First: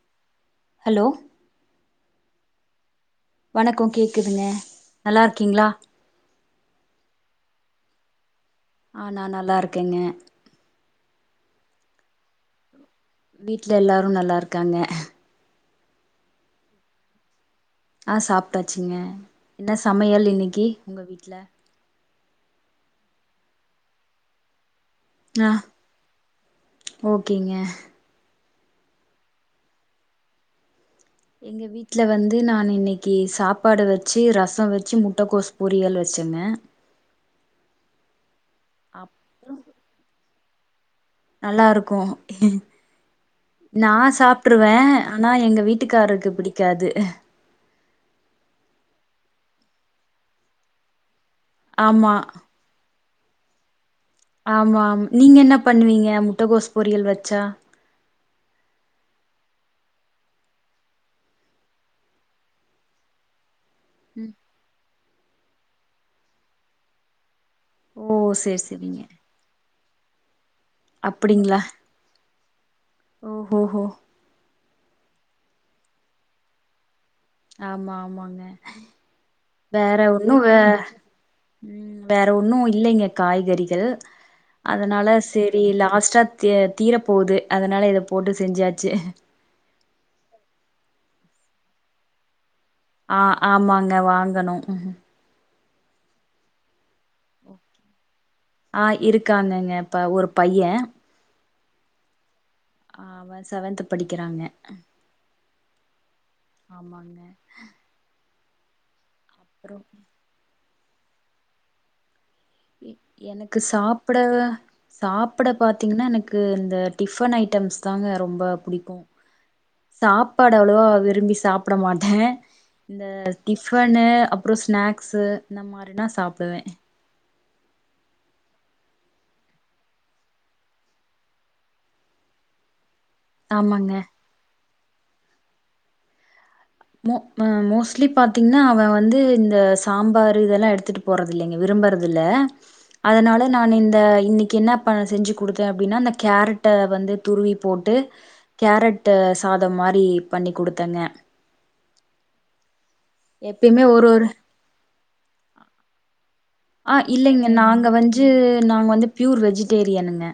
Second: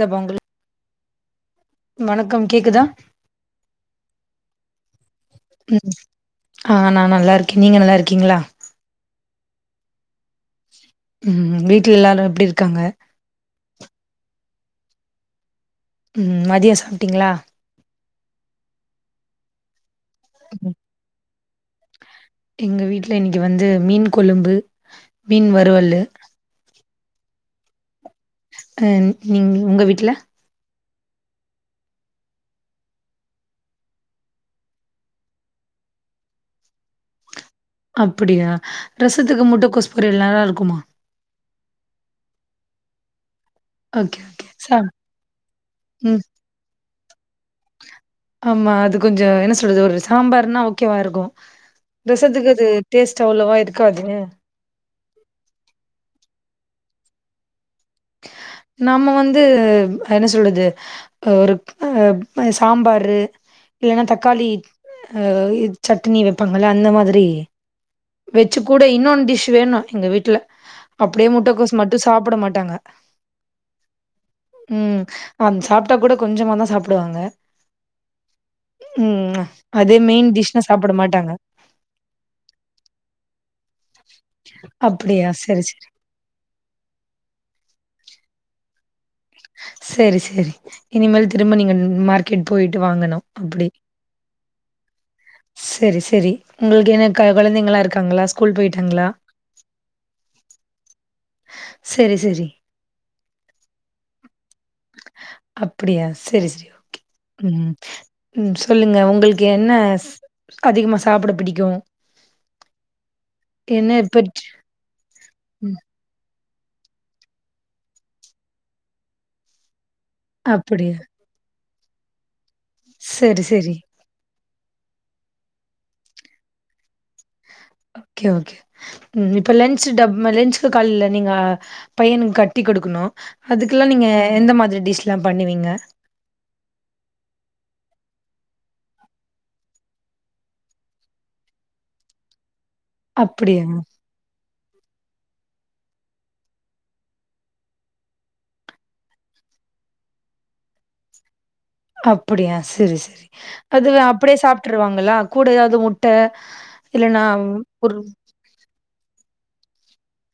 த Pongal hello வணக்கம் கேக்தா வணக்கோ கேக்குதுங்க நல்லா இருக்கீங்களா ம் ஆ நா நல்லா இருக்கே நீங்க நல்லா இருக்கீங்களா ஆ நா நல்லா இருக்கேங்க ம் வீட்ல எல்லாரு எப்டி இருக்காங்க வீட்ல எல்லாரு நல்லா இருக்காங்க ம் மதிய சாப்டீங்களா ஆ சாப்டாச்சுங்க என்ன சமையல் இன்னைக்கி ம். உங்க வீட்ல எங்க வீட்ல இன்னைக்கி வந்து மீன் கொழும்பு மீன் ஆ வருவலு ஓகேங்க அ நீங் உங்க வீட்டுல எங்க வீட் டுல வந்து நா இன்னைக்கி சாப்பாடு வச்சி ரச வச்சு முட்டைக்கோஸ் பொரியல் வச்சங்க அப்டியா ரசத்துக்கு அப்றோ முட்டை கோஸ் பொரியல் நல்லா இருக்குமா நல்லா இருக்கு நா ஓகே ஓகே சாப்ட்ருவே சா ஆனா எங்க ம் வீட்டுக்காரருக்கு புடிக்காது ஆமா அது கொஞ்சோ என்ன சொல்றது ஒரு சாம்பார்னா ஓகேவா இருக்கு ஆமா ரசத்துக்கு அது டேஸ்ட் அவ்ளவா இருக்காதே ஆமாம் நீங்க என்ன பண்ணுவீங்க முட்டகோஸ் பொரியல் வச்சா நாம்ம வந்து என்ன சொல்றது அ ஒரு அ சாம்பாரு இல்லனா ம் தக்காளி அ இ சட்னி வைப்பாங்கள அந்த மாதிரி ஓ வச்சு சேரி கூட சேரிங்க இன்னொன்னு டிஷ் வேணு எங்க வீட்ல அப்டியே முட்டக்கோஸ் மட்டு சாப்ட மாட்டாங்க ஒ ஓ ஓ ம் அ சாப்ட்டா கூட கொஞ்சமா தா சாப்டுவாங்க ஆமா ஆமாங்க ம் அதே வேற மெயின் ஒன்னு வே டிஷ்ன்னா சாப்ட மாட்டாங்க ம் வேற ஒண்ணு இல்லைங்க காய்கறிகள் அதனால அப்டியா சரி சேரி சரி லாஸ்டா த தீர போகுது அதனால இத போட்டு செஞ்சாச்சு சேரி சேரி இனிமேல் திரும்ப நீங்க மார்க் கெட் போயிட்டு வாங்கனு ஆ அப்டி ஆமாங்க வாங்கணு சேரி சேரி உங்களுக்கு என்ன கா கொழந்தைங்களா இருக்காங்களா ஸ்கூல் ஆ போயிட்டாங்களா இருக்காங்கங்க இப்ப ஒரு பைய சேரி சேரி ஆ அவ செவன்த் படிக்கிறாங்க அப்டியா சேரி சேரி ஓகே ஆமாங்க ம் ம் சொல்லுங்க உங்களுக் கு அப்றோ என்ன அதிகமா சாப்ட புடிக்கு எனக்கு சாப்ட சாப்ட ம் பாத்தீங்கன்னா எனக்கு இந்த டிஃபன் ஐட்டம்ஸ் தாங்க ரொம்ப புடிக்கு சாப்பாடு அவ்ளவா அப்டியா விரும்பி சாப்ட மாட்ட இந்த சரி சரி டிஃபனு அப் அப்றோ ஸ்நாக்ஸு இந்த மாரினா சாப்டுவே ஓகே ஓகே ம் லன்ட்ச் டப் லென்ட்சுக்கு காலில நீங்க பையனுக்கு கட்டி கொடுக்கணு அதுக்கெல்லா ஆமாங்க நீங்க எந்த மாதிரி டிஷ்ஸ்லா பண்ணுவிங்க மோ மோஸ்ட்லி பாத்தீங்கன்னா அவ வந்து இந்த சாம்பாரு இதெல்லா எடுத்துட்டு போறதில்லைங்க விரும்புறதில்ல அதனால அப்படியா நான் இந்த இன்னைக் கி என்ன பண் செஞ்சு கொடுத்தேனா அப்டின்னா அந்த கேரட்ட வந்து துருவி போட்டு கேரட்டு சாதம் மாரி பண்ணி கொடுத்தேங்க அப்டியா சேரி சேரி எப்பயுமே அது ஒரு ஒரு அப்டியே சாப்ட்டுருவாங்களா கூட ஏதாவது முட்ட ஆ இல்லன்னா இல்லைங்க நாங்க ஒரு வந்து நாங்க வந்து ப்யூர் வெஜிடேரியனுங்க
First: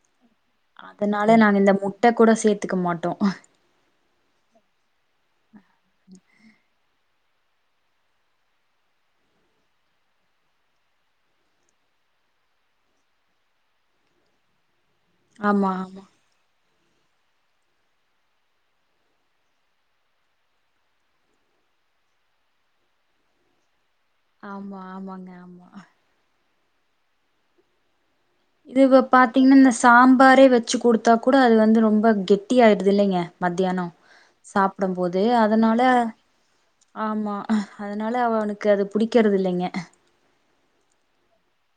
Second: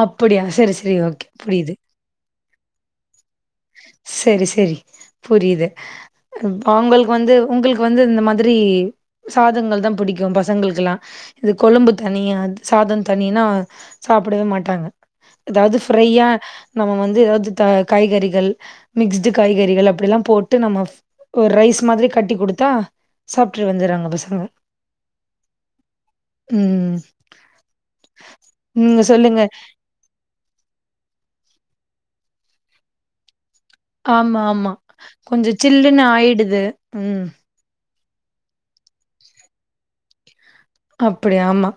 அப்டியா சேரி சேரி ஓகே அதனால நாங்க புரியுது இந்த முட்ட கூட சேத்துக்க மாட்டோ சேரி சேரி புரியுது அவங்களுக்கு வந்து உங்களுக்கு வந்து இந்த மாதிரி சாதங்கள் தா புடிக்கு பசங்களுக்கெல்லா இது கொழும்பு தனியா சாதம் தணினா சாப்டவே மாட்டாங்க ஆமா ஏதாவது ஆமா ஃப்ரையா நம்ம வந்து ஏதாவது தா காய்கறி கள் மிக்ஸ்டு காய்கறிகள் அப்டில்லா போட்டு நம்ம ஒரு ரைஸ் மாதிரி கட்டி குடுத்தா சாப்ட்ரு வந்துறாங்க பச ஆமா ஆமாங்க ஆமா ம் இதுவ நீங்க சொல்லுங்க. பாத்தீங்கன்னா ஸ் சாம்பாரே வச்சு குடுத்தா கூட அது வந்து ரொம்ப கெட்டி ஆயிருதுல்லைங்க மத்தியானோ ஆமா, ஆமா. சாப்டம்போது கொஞ்சம் அதனால சில்லுன்னு ஆயிடுது. ம். ஆமா அதனால அவ அவனுக்கு அது புடிக்கிறதில்லைங்க அப்படி ஆமா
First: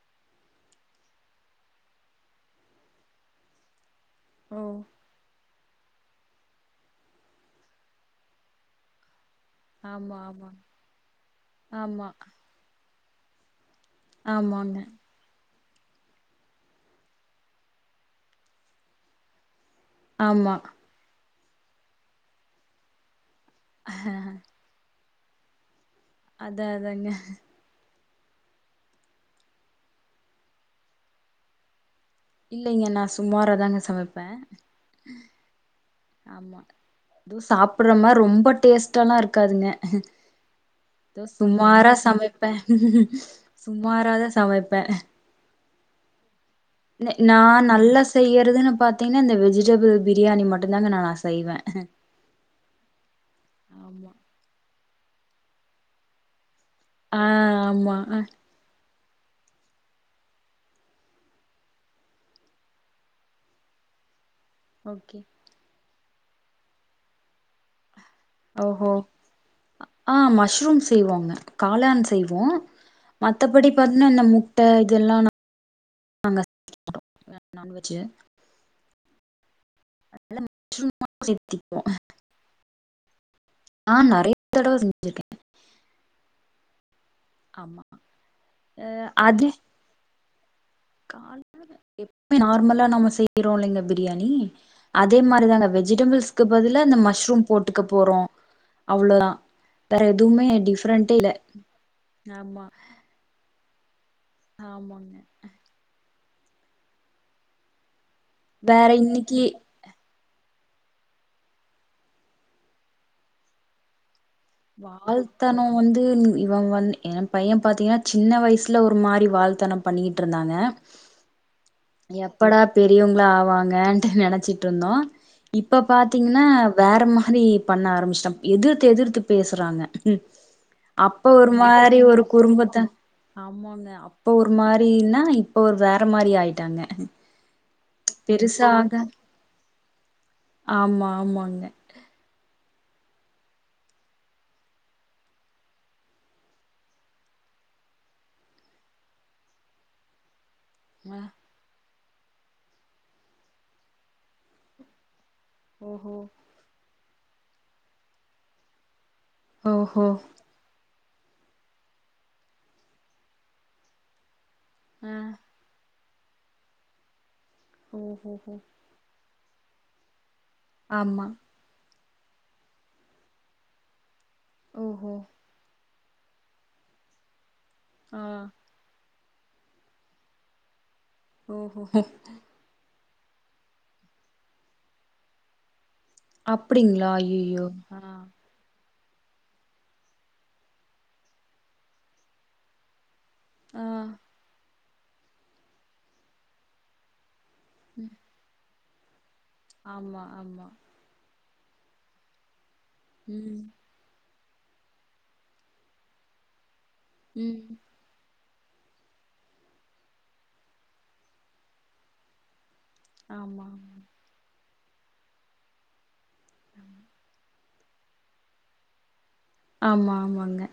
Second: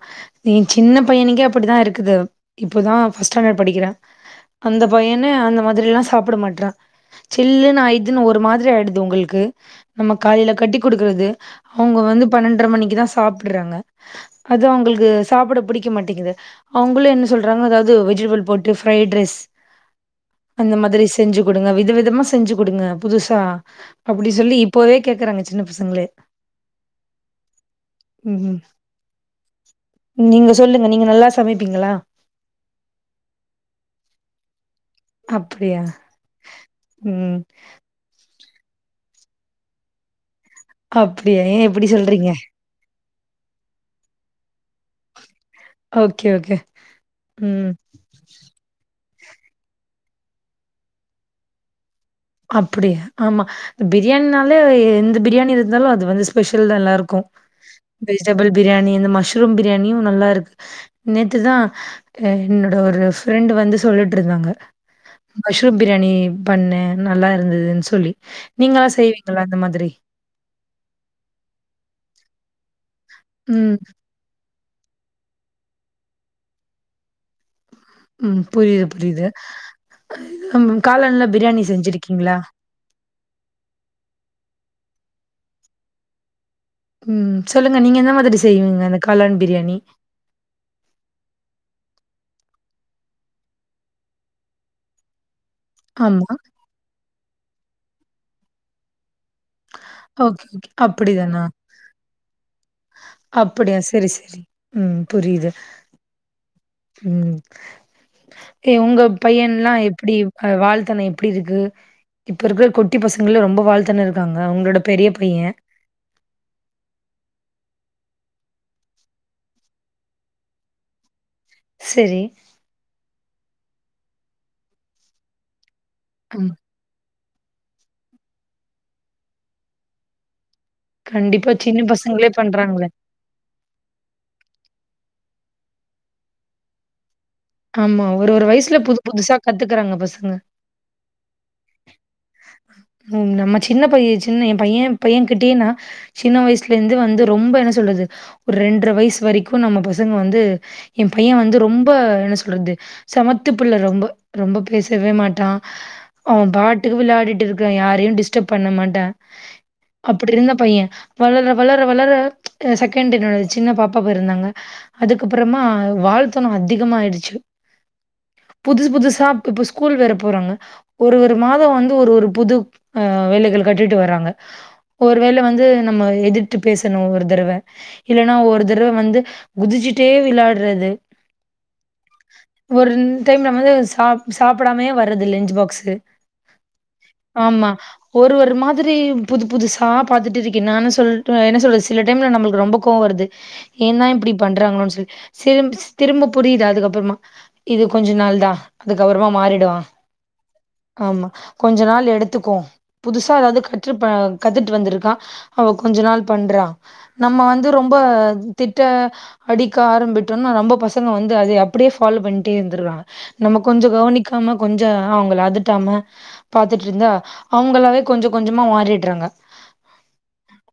நீ சின்ன பையனுக்கே அப்டிதா இருக்குது இப்போதா ஃபர்ஸ்ட் ஸ்டாண்டடு படிக்கிறா ஓ அந்த பையனே அந்த மாதிரில்லா சாப் புடமாட்றா சில்லுனு ஆயிட்துன்னு ஒரு மாரி ஆயிடுது ஒங்களுக்கு ஆமா நம்ம ஆமா காலையில கட்டி குடுக்குறது அவுங்க ஆமா வந்து பன்னெண்டரை மணிக்குதா சாப்டுறாங்க அது ஆமாங்க அவுங்களுக்கு சாப்புட பிடிக்க மாட்டேங்குது அவுங்குளு என்ன சொல்றாங்க அதாவுது வெஜிடபிள் போட்டு ஃபிரைட் ரைஸ் ஆமா அந்த மாதிரி செஞ்சு குடுங்க வித விதமா செஞ்சு குடுங்க புதுசா அப்டி சொல்லி இப்பவே கேக்குறாங்க சின்ன பசங்களே அதா அதாங்க ம் ம் நீங்க சொல்லுங்க நீங்க நல்லா சமைப்பீங்களா இல்லைங்க நா சுமாராதாங்க சமைப்ப அப்டியா ஆமா எதுவு சாப்டுற மாரி ரொம்ப டேஸ்டால்லா இருக்காதுங்க எதோ அப்படியா? ஏன் இப்படி சுமாரா சொல்றீங்க? சமைப்பே சுமாராதா சமைப்பே ஓகே, ஓகே. நே நா ம். நல்லா ச செய்யறதுன்னு பாத்தீங்கன்னா இந்த வெஜிடபிள் பிரியாணி மட்டுந்தாங்க நா செய்வே அப்டியா ஆமா ஆமா பிரியாணினாலே அது எந்த பிரியாணி இருந்தாலு அது வந்து ஸ்பெஷல்தா எல்லாருக் கு ஆ ஆமா ஆ வெஜிடபிள் பிரியாணி இந்த மஷ்ரூம் பிரியாணியு நல்லா இருக்கு நேத்துதா என்னோட ஃப்ரெண்ட் வந்து சொல்லிட்டு இருந்தாங்க ஓகே மஷ்ரூம் பிரியாணி பண்ணே நல்லா இருந்ததுன்னு சொல்லி நீங்களா ஓஹோ செய்வீங்களா அந்த மாதிரி ஆ மஷ்ரூம் செய்வாங்க காளான் செய்வோ மத்தபடி ம், பாத்தீனா நம்மோ முட்ட இதெல்லா நா நாங்க நான்வெஜ்ஜு ம் புரியுது புரியுது காளான்ல பிரியாணி சேத்திக்குவோ செஞ்சிருக்கீங்களா ஆ நெறைய தடவ செஞ்சிருக்கே ம் சொல்லுங்க ஆமா நீங்க எந்த மாதிரி செய்வீங்க இந்த காளான் பிரியாணி [inaudible] எப்பயு நார்மலா நம்ம செய்றோலிங்க பிரியாணி அதே மாரிதாங்க வெஜ் ஆமா. ஜிடபிள்ஸ்க்கு பதிலா இந்த மஷ்ரூம் போட்டுக்க போறோ அவ்ளதா வேற ஓகே, எதுவுமே ஓகே. டிஃப்ரெண்டே இல்ல ஆமா அப்புடியா சேரி சேரி ம் ஆமாங்க புரியுது ம் ஏ வேற உங்க இன்னைக்கி பையன்லா எப்புடி அ வால்தனோ எப்டி இருக்கு இப்ப இருக்கிற குட்டி பசங்களா ரொம்ப வால்த்தனோ இருக் காங்க உங்க வால்தனோ இப்போ வந்து ம் இவ வந்த் என் பைய பாத்தீங்கன்னா சின்ன வயசுல ஒரு மாரி வால்தனோ பண்ணிக்கிட்டு இருந்தாங்க சரி. எப்படா பெரியவங்க்ளா ஆவாங்கன்ட்டு நெனைச்சிட்டு இருந்தோ இப்ப பாத்தீங்கன்னா ம். வேற மாரி பண்ண ஆரம்ஸ்ட்டம் எதிர்த்து எதிர்த்து பேசுறாங்க அப்ப கண்டிப்பா ஒரு சின்ன மாரி ஒரு பசங்களே குறும்புத்த பண்றாங்களே. ஆமாங்க அப்ப ஒரு மாதிர் இருந்தா இப்ப ஒரு வேற மாரி ஆயிட்டாங்க ஆமா ஒரு ஒரு பெருசா வயசுல புது ஆக புதுசா கத்துக்குறாங்க பசங்க ஆமா ஆமாங்க ம் நம்ம சின்ன பை சின்ன எ பைய பையன்க்குடீன்னா சின்ன வயசுல இந்து வந்து ரொம்ப என்ன சொல்றது ஒரு ரெண்ர வயசு வரைக்கு நம்ம பசங்க வந்து எ ஆ பைய வந்து ரொம்ப என்ன சொல்றது சமத்துப்புள்ள ரொம்ப ரொம்ப பேசவே மாட்டா ஓஹோ அவ பாட்டுக்கு விளாடிட்டு இருக்றா யாரையு டிஸ்டர்ப் பண்ண மாட்டா ஓஹோ அப்படி இருந்த பைய வளர வளர வளர செகண்ட் இன்னோரு சின்ன பாப்பா பிறந்தாங்க ஆ அதுக்கப்புறமா ஆ வாழ்த்தனோ அதிகமாயிடுச்சு ஓஹோ புதுசு புதுசா ப் இப்ப ஸ்கூல் வேற போறாங்க ஒரு ஆமா ஒரு மா தோ வந்து ஒரு ஒரு புது ஆ வேலைகள் காட்டிட்டு வராங்க ஓஹோ ஒரு வேல வந்து நம்ம எதிர்த்து பேசணு ஒரு தடவ ஆ இல்லன்னா ஒரு தடவ வந்து குதிச்சுட்டே விளாற்றது ஓஹோ ஒரு ரெண் டைம்ன்னமோது சாப் சாப்பிடாமையே வர்ரது இல்ல லன்ச் பாக்ஸு அப்டிங்களா ஐயையோ ஆமா ஆ ஒரு ஒரு மாதிரி புது புதுசா பாத்துட்டு இருக்க என்னான்னு சொல்ட்டு என்ன சொல்றது சில டைம்ல நம்மளுக்கு ரொம்ப கோவ் வருது ஆ ஏன்தா இப்படி பண்றாங்களோன் சொல்லி சேரி ம் திரும்ப புரியுது அதுக்கப்புறமா இது கொஞ்ச நாள் தா அதுக்கப்புறமா மாறிடுவா ஆமா ஆமா ஆமா கொஞ்ச நாள் எடுத்துக்கு புதுசா எதாவது ம் கத் ட்ருப்பா கத்துட்டு வந்திருக்கா அவ கொஞ்ச நாள் பண்றா நம்ம வந்து ம் ரொம்ப திட்ட அடிக்க ஆரம்பிட்டோன்னா ரொம்ப பசங்க வந்து அதைய அப்படியே ஃபாலோ பண்ட்டே இருந்துற்றாங்க நம்ம ஆமா கொஞ்ச கவனிக்காம கொஞ்ச அவங்கள அதுட்டாம பாத்துட்ருந்தா அவங்களாவே கொஞ்ச கொஞ்சமா மாறிட்ற்றாங்க ஆமா ஆமாங்க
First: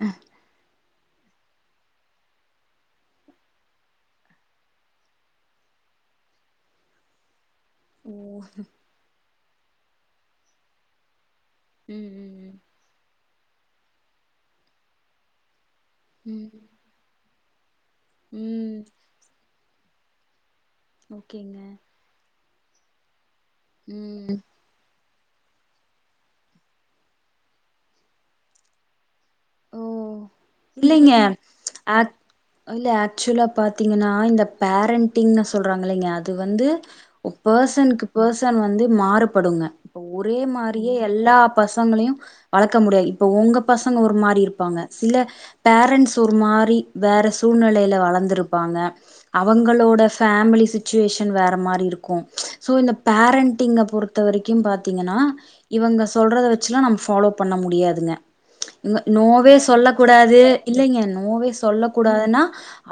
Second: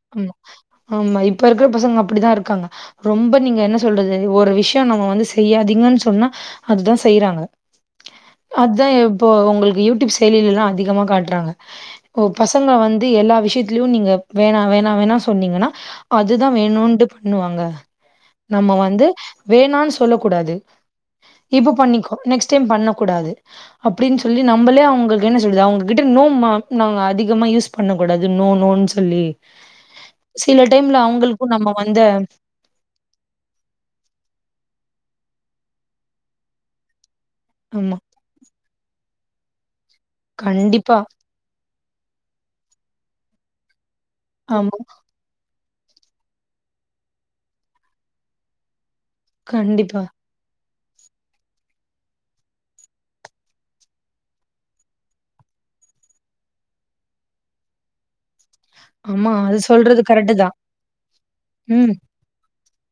ஆமா இப்ப இருக்கிற பசங்க அப்படிதா இருக்காங்க ரொம்ப நீங்க என்ன சொல்றது ஒரு விஷ்யோ நம்ம வந்து செய்யாதீங்கன் சொன்னா அதுதா செய்யிறாங்க ஓ அத்தா இப்போ உங்களுக்கு யூடியூப் செயலில்லா அதிகமா காட்ற்றாங்க ம் ம் பசங்க வந்து எல்லா விஷ்யத் திலு நீங்க வேணா வேணா வேணா சொன்னீங்கன்னா ம் அதுதா வேணுன்ட்டு பண்ணுவாங்க ம் நம்ம ம் வந்து வேணான் சொல்ல கூடாது ஓகேங்க இப்ப பண்ணிக்கோ நெக்ஸ்ட் டைம் பண்ணக்கூடாது அப்படின் ம் சொல்லி ந ம்பலே அவங்களுக்கு என்ன சொல்றது அவங்ககிட்ட நோ மா நாங்க அதிகமா யூஸ் பண்ணக் கூடாது நோ நோன் சொல்லி ஓ சில டைம்ல இல்லைங்க அவங்களுக்கு நம்ம வந்து ஆக் இல்ல ஆக்சுவலா பாத்தீங்கன்னா இந்த பேரண்டண்டிங்ன்னு சொல்றாங்க இல்லைங்க அது வந்து ஆமா. பர்சனுக்கு பர்சன் வந்து மாறுபடுங்க இப்ப ஒரே மாரியே கண்டிப்பா. எல்லா பசங்களயு வளக்க முடியாது இப்ப உங்க பசங்க ஒரு மாரி ஆமா. இருப்பாங்க சில பேரண்ட்ஸ் ஒரு மாரி வேற சூழ்நலையில வளந்துருப்பாங்க அவங்களோட கண்டிப்பா. ஃபேமிலி சுச்சுவேஷன் வேற மாரி இருக்கு ஸோ இந்த பேரண்டிங்க பொறுத்த வரைக்கு பாத்தீங்கன்னா இவங்க சொல்றத வச்சுல்லா நம் ஃபாலோ பண்ண முடியாதுங்க ன்வ ஆமா. நோவே அது சொல்ல சொல்றது கரெக்ட்டு கூடாது தான். இல்லைங்க நோவே சொல்ல ம். கூடா ன்னா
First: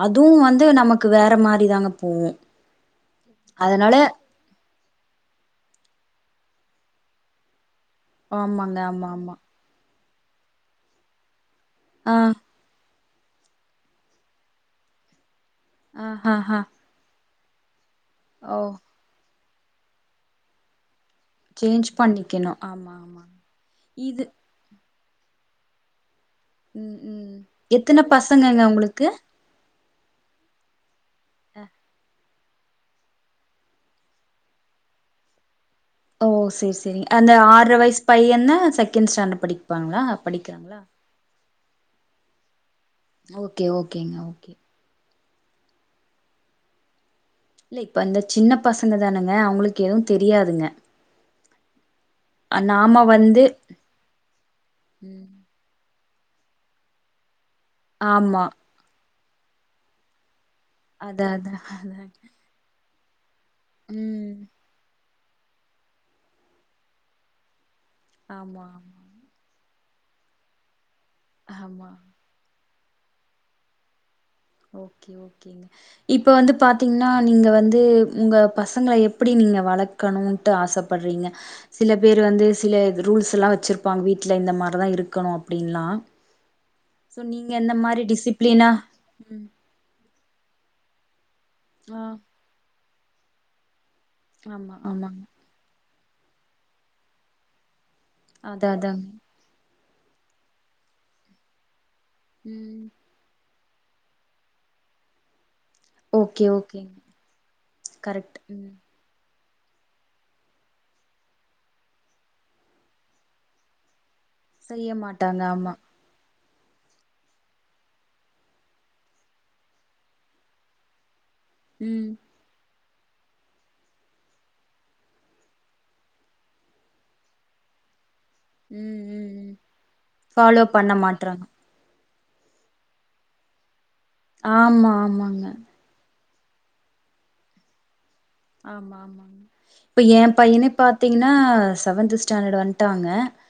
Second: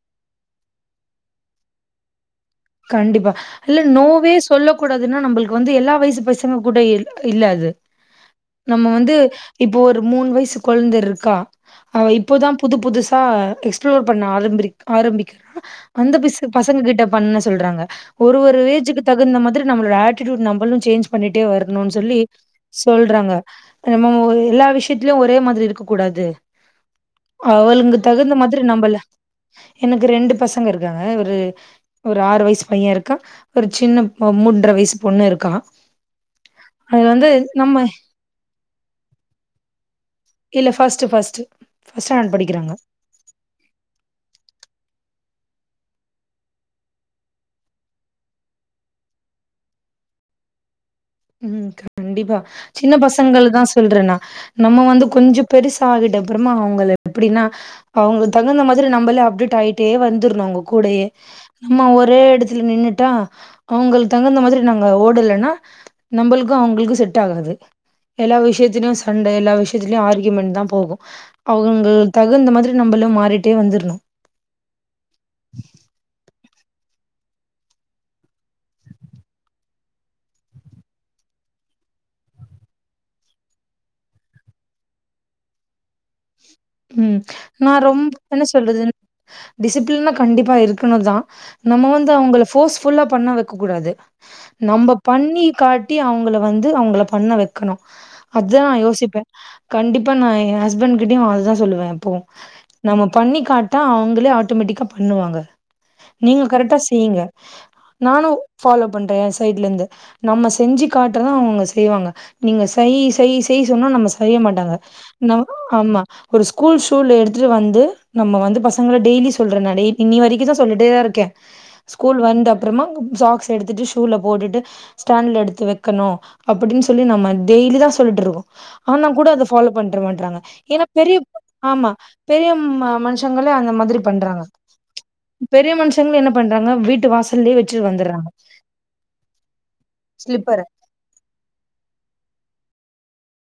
அதுவு வந்து நமக்கு வேற மாறி தாங்க போவும் கண்டிப்பா இல்ல நோவே சொ ல்லக் கூடாதுன்னா நம்மளுக்கு வந்து எல்லா வயசு பசங்க கூட இல்ல அது ஆமாங்க நம்ம ஆமா வந்து ஆமா இப்போ ஒரு மூணு வயசு கொழந்த இருக்கா அவ ஆ இப்பதா புது புதுசா எக்ஸ்ப்ளோர் பண்ண ஆரம்பரி ஆரம்பிக்கிற ஆ அந்த ஹ பிச ஹ பசங்க கிட்ட பண்ண சொல்றாங்க ஒரு ஓ ஒரு ஏஜுக்கு தகுந்த மாதிரி நம்மளோட ஆட்டிடியூட் நம்மளும் சேஞ்ச் பண்ணிட்டே சேஞ்ச் வரனோனு சொல்லி பண்ணிக்கணு ஆமா ஆமா சொல்றாங்க நம்ம மோ இது எல்லா விஷய த்துலயு ஒரே மாதிரி இருக்க கூடாது ம் ம் அவளுங்க எத்தன தகுந்த மாதிரி பசங்கங்க நம்மல உங்களுக்கு எனக்கு ரெண்டு பசங்க இருக்காங்க ஒரு ஒரு ஆறு வயசு பைய இருக்கான் ஒரு சின்ன மூன்றர வயசு பொண்ணு இருக்கா ஓ சரி சரி அது வந்து அந்த ஆற்ற நம்ம வயசு பையன்ன செகண்ட் ஸ்டாண்டர்ட் படிப்பாங்ளா இல்ல ஃபர்ஸ்ட்டு ஃபர்ஸ்ட்டு ஃபர்ஸ்ட் ஸ்டாண்டர்ட் படிக்கிறாங்க ஓகே ஓகேங்க ஓகே இல்ல இப்ப அந்த சின்ன பசங்க தானுங்க அவங்களுக்கு எதுவு தெரியாதுங்க ம் கண்டிப்பா சின்ன நாம வந்து பசங்கள் தா சொல்றனா நம்ம வந்து ம் கொஞ்ச பெருசாகிட்ட அப்றமா அவுங்கள எப்டின்னா அவுங்க ஆமா தகுந்த மா திரி நம்மளே அப்டேட் ஆயிட்டே வந்துருனோ அவுங்க கூடயே அதா அதா நம்ம அதா ஒரே எடத்துல நின்னுட்டா அவுங்களுத் தகுந்த ம் மாதிரி நாங்க ஓடலன்னா நம்பளுக்கு அவுங்களுக்கு செட் ஆகாது எல்லா ஆமா விஷயத்திலயு ஆமா அண்ட எல்லா விஷயத்திலயு ஆர்க்யுமெண்ட் தா போகும் ஆமா அவுங்க தகுந்த மாதிரி நம்பளு மாரிட்டே வந்துரனும் ஓகே ஓகே இப்ப வந்து பாத்திங்ன்னா நீங்க வந்து உங்க பசங்கள எப்டி நீங்க வள க்கணுன்ட்டு ஆசப்பட்றீங்க சில பேர் வந்து சில ரூல்ஸ்ல்லா வெச்சிருப்பாங்க வீட்ல இந்த மாதி தான் இருக்கனும் அப்டின்லா ம் சோ நீங்க நா எந்த மாரி ரொம்ப என்ன டிசிப்ளினா சொல்றது ம் டிசிப்ளின்னா கண்டிப்பா இருக்கணு தா நம்ம ஆ வந்து அவுங்கள போர்ஸ்ஃபுல்லா பண்ண வைக்கக் கூடாது ஆமா நம்ம ஆமாங்க பண்ணி காட்டி அவுங்கள வந்து அவுங்கள பண்ண வெக்கனும் அதான் அதா நா அதாங்க யோசிப்பேன் கண்டிப்பா நா எ ஹஸ்பண்ட் கிட்டயும் அது தான் சொல்லுவேன் எப்பவும் ம் பண்ணிக்க காட்ட அவுங்களே ஆட்டோமேட்டிக்கா பண்ணுவாங்க நீங்க ஓகே கரெக்டா ஓகேங்க செய்யங்க நானு கரெக்ட் ம் ஃபாலோ பண்றேன் என் சைட்ல இருந்து நம்ம செஞ்சு காட்டுறதா அவுங்க செய்வாங்க நீங்க செய் செய் செய் சொன்னா நம்ம செய்ய மாட்டாங்க செய்ய ந மாட்டாங்க ஆமா ஒரு ஸ்கூல் ஷூல எடுத்துட்டு வந்து நம்ம வந்து பசங்கள டெய்லி சொல்ற நா டே இன்னி வரைக்கோ தா சொல்லிட்டே தா இருக்கேன் ம் ஸ்கூல் வந்த அப்றமா சாக்ஸ் எடுத்துட்டு ஷூல போட்டுட்டு ஸ்டாண்ட்ல எடுத்து வக்கனோ அப்டின்னு சொல்லி நம்ம டெய்லி தா சொல்லிட்டு இருக்கோம் ம் ஆனா கூட ம் அத ம் ஃபாலோ பண்ற மாட்றாங்க ஃபாலோ ஏன்னா பண்ண பெரிய மாட்றாங்க ஆமா பெரிய ம மனுஷங்களே அந்த மாதிரி பண்றாங்க ஆமா ஆமாங்க பெரிய மனுஷ ங்களே என்ன பண்றாங்க வீட்டு வாசல்லே வெச்சிட்டு வந்துறாங்க ஆமா ஆமா ஆமா இப்ப என் ஸ்லிப்பர் பையனே பாத்தீங்ன்னா செவன்த்து ஸ்டாண்டர்ட் வந்துட்டாங்க